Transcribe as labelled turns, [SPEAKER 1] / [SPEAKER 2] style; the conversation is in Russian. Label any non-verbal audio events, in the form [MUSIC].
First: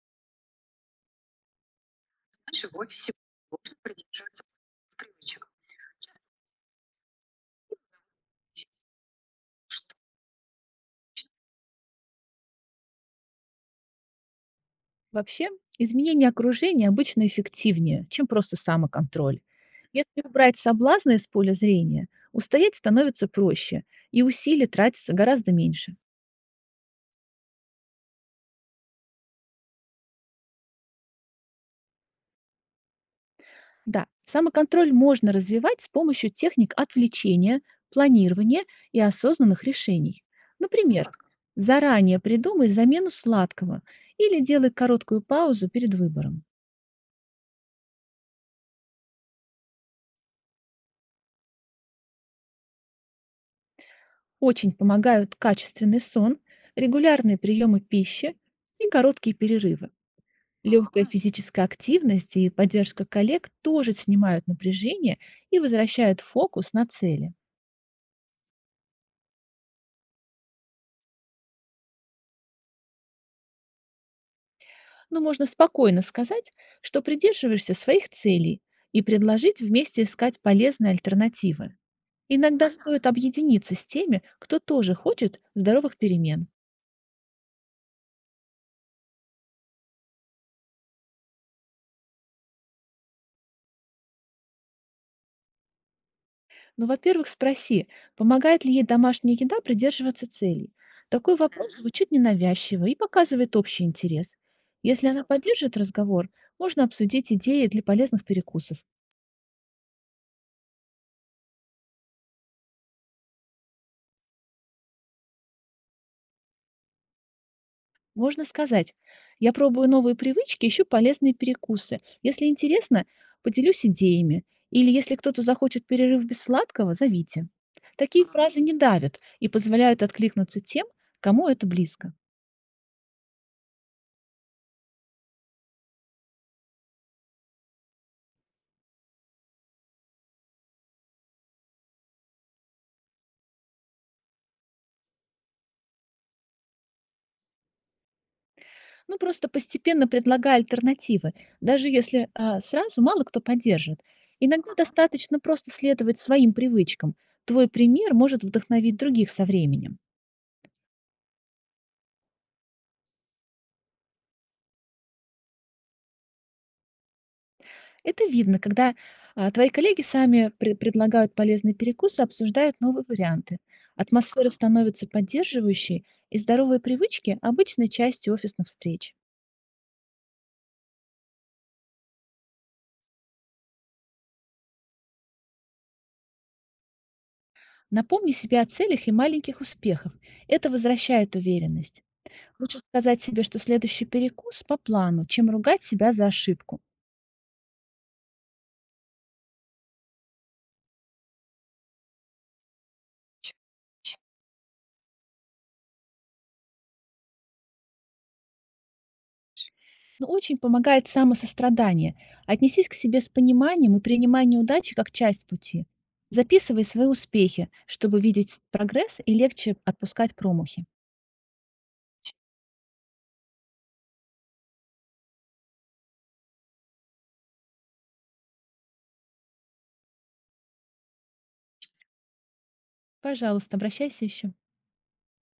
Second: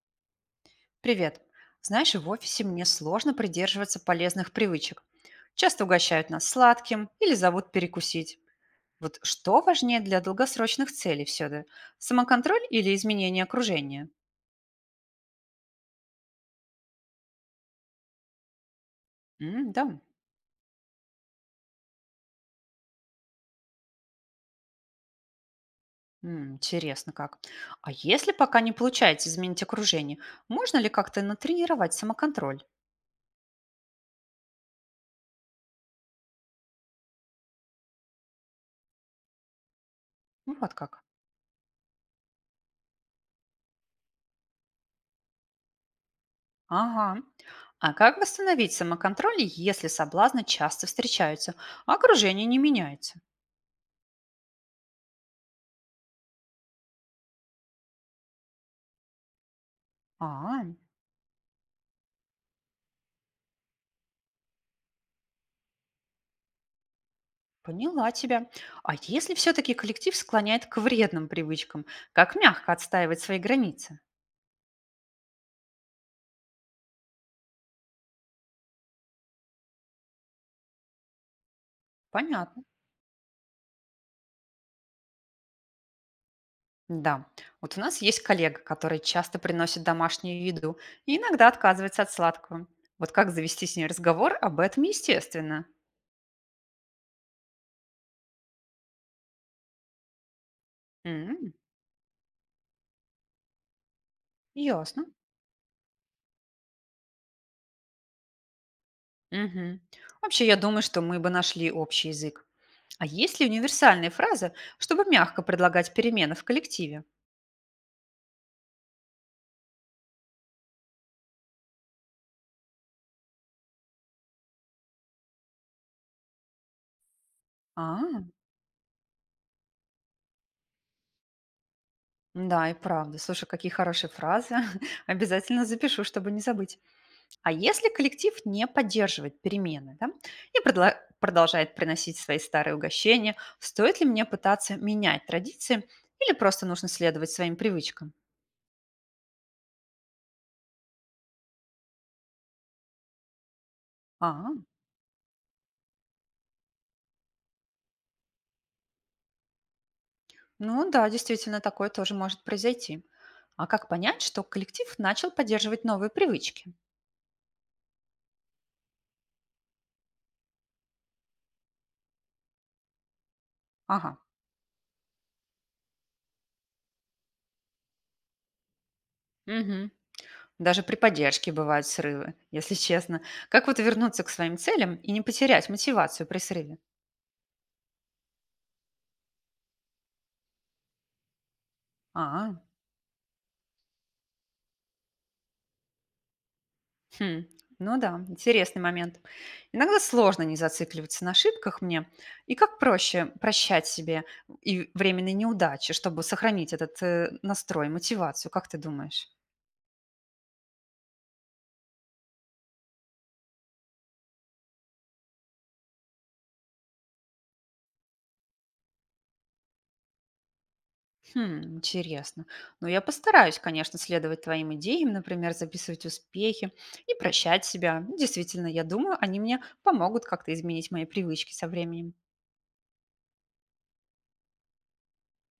[SPEAKER 1] Привет. Знаешь, в офисе мне сложно придерживаться полезных привычек. Часто угощают нас сладким или зовут перекусить. Вот что важнее для долгосрочных целей все-таки? Самоконтроль или изменение окружения?
[SPEAKER 2] Вообще, изменение окружения обычно эффективнее, чем просто самоконтроль.
[SPEAKER 1] М, да.
[SPEAKER 2] Если убрать соблазны из поля зрения, устоять становится проще, и усилий тратится гораздо меньше.
[SPEAKER 1] М, интересно как. А если пока не получается изменить окружение, можно ли как-то натренировать самоконтроль?
[SPEAKER 2] Да, самоконтроль можно развивать с помощью техник отвлечения, планирования и осознанных решений.
[SPEAKER 1] Ну, вот как.
[SPEAKER 2] Например, заранее придумай замену сладкого или делай короткую паузу перед выбором.
[SPEAKER 1] Ага. А как восстановить самоконтроль, если соблазны часто встречаются, а окружение не меняется?
[SPEAKER 2] Очень помогают качественный сон, регулярные приемы пищи и короткие перерывы.
[SPEAKER 1] А.
[SPEAKER 2] Легкая физическая активность и поддержка коллег тоже снимают напряжение и возвращают фокус на цели.
[SPEAKER 1] Поняла тебя. А если все-таки коллектив склоняет к вредным привычкам, как мягко отстаивать свои границы?
[SPEAKER 2] Но можно спокойно сказать, что придерживаешься своих целей и предложить вместе искать полезные альтернативы.
[SPEAKER 1] Понятно.
[SPEAKER 2] Иногда стоит объединиться с теми, кто тоже хочет здоровых перемен.
[SPEAKER 1] Да, вот у нас есть коллега, который часто приносит домашнюю еду и иногда отказывается от сладкого. Вот как завести с ней разговор об этом, естественно.
[SPEAKER 2] Ну, во-первых, спроси, помогает ли ей домашняя еда придерживаться целей. Такой
[SPEAKER 1] М,
[SPEAKER 2] вопрос звучит ненавязчиво и показывает общий интерес.
[SPEAKER 1] ясно.
[SPEAKER 2] Если она поддержит разговор, можно обсудить идеи для полезных перекусов.
[SPEAKER 1] Мгм. Вообще, я думаю, что мы бы нашли общий язык. А есть ли универсальные фразы, чтобы мягко предлагать перемены в коллективе?
[SPEAKER 2] Можно сказать, я пробую новые привычки, ищу полезные перекусы. Если интересно, поделюсь идеями. Или если кто-то захочет перерыв без сладкого, зовите.
[SPEAKER 1] А.
[SPEAKER 2] Такие фразы не давят и позволяют откликнуться тем, кому это близко.
[SPEAKER 1] Да, и правда. Слушай, какие хорошие фразы. [LAUGHS] Обязательно запишу, чтобы не забыть. А если коллектив не поддерживает перемены, да, и продолжает приносить свои старые угощения, стоит ли мне пытаться менять традиции или просто нужно следовать своим привычкам?
[SPEAKER 2] Ну, просто постепенно предлагай альтернативы, даже если сразу мало кто поддержит.
[SPEAKER 1] А,
[SPEAKER 2] Иногда достаточно просто следовать своим привычкам. Твой пример может вдохновить других со временем.
[SPEAKER 1] ну да, действительно, такое тоже может произойти. А как понять, что коллектив начал поддерживать новые привычки?
[SPEAKER 2] Это видно, когда твои коллеги сами предлагают полезные перекусы, обсуждают новые варианты.
[SPEAKER 1] Ага.
[SPEAKER 2] Атмосфера становится поддерживающей, и здоровые привычки – обычной частью офисных встреч.
[SPEAKER 1] Мгм. Даже при поддержке бывают срывы, если честно. Как вот вернуться к своим целям и не потерять мотивацию при срыве?
[SPEAKER 2] Напомни себе о целях и маленьких успехах. Это возвращает уверенность.
[SPEAKER 1] А,
[SPEAKER 2] Лучше сказать себе, что следующий перекус по плану, чем ругать себя за ошибку.
[SPEAKER 1] хм, ну да, интересный момент. Иногда сложно не зацикливаться на ошибках мне. И как проще прощать себе и временные неудачи, чтобы сохранить этот настрой, мотивацию, как ты думаешь?
[SPEAKER 2] Но очень помогает самосострадание. Отнесись к себе с пониманием и принимай неудачи как часть пути. Записывай свои успехи, чтобы видеть прогресс и легче отпускать промахи.
[SPEAKER 1] Хм, интересно. Ну, я постараюсь, конечно, следовать твоим идеям, например, записывать успехи и прощать себя. Действительно, я думаю, они мне помогут как-то изменить мои привычки со временем.
[SPEAKER 2] Пожалуйста, обращайся еще.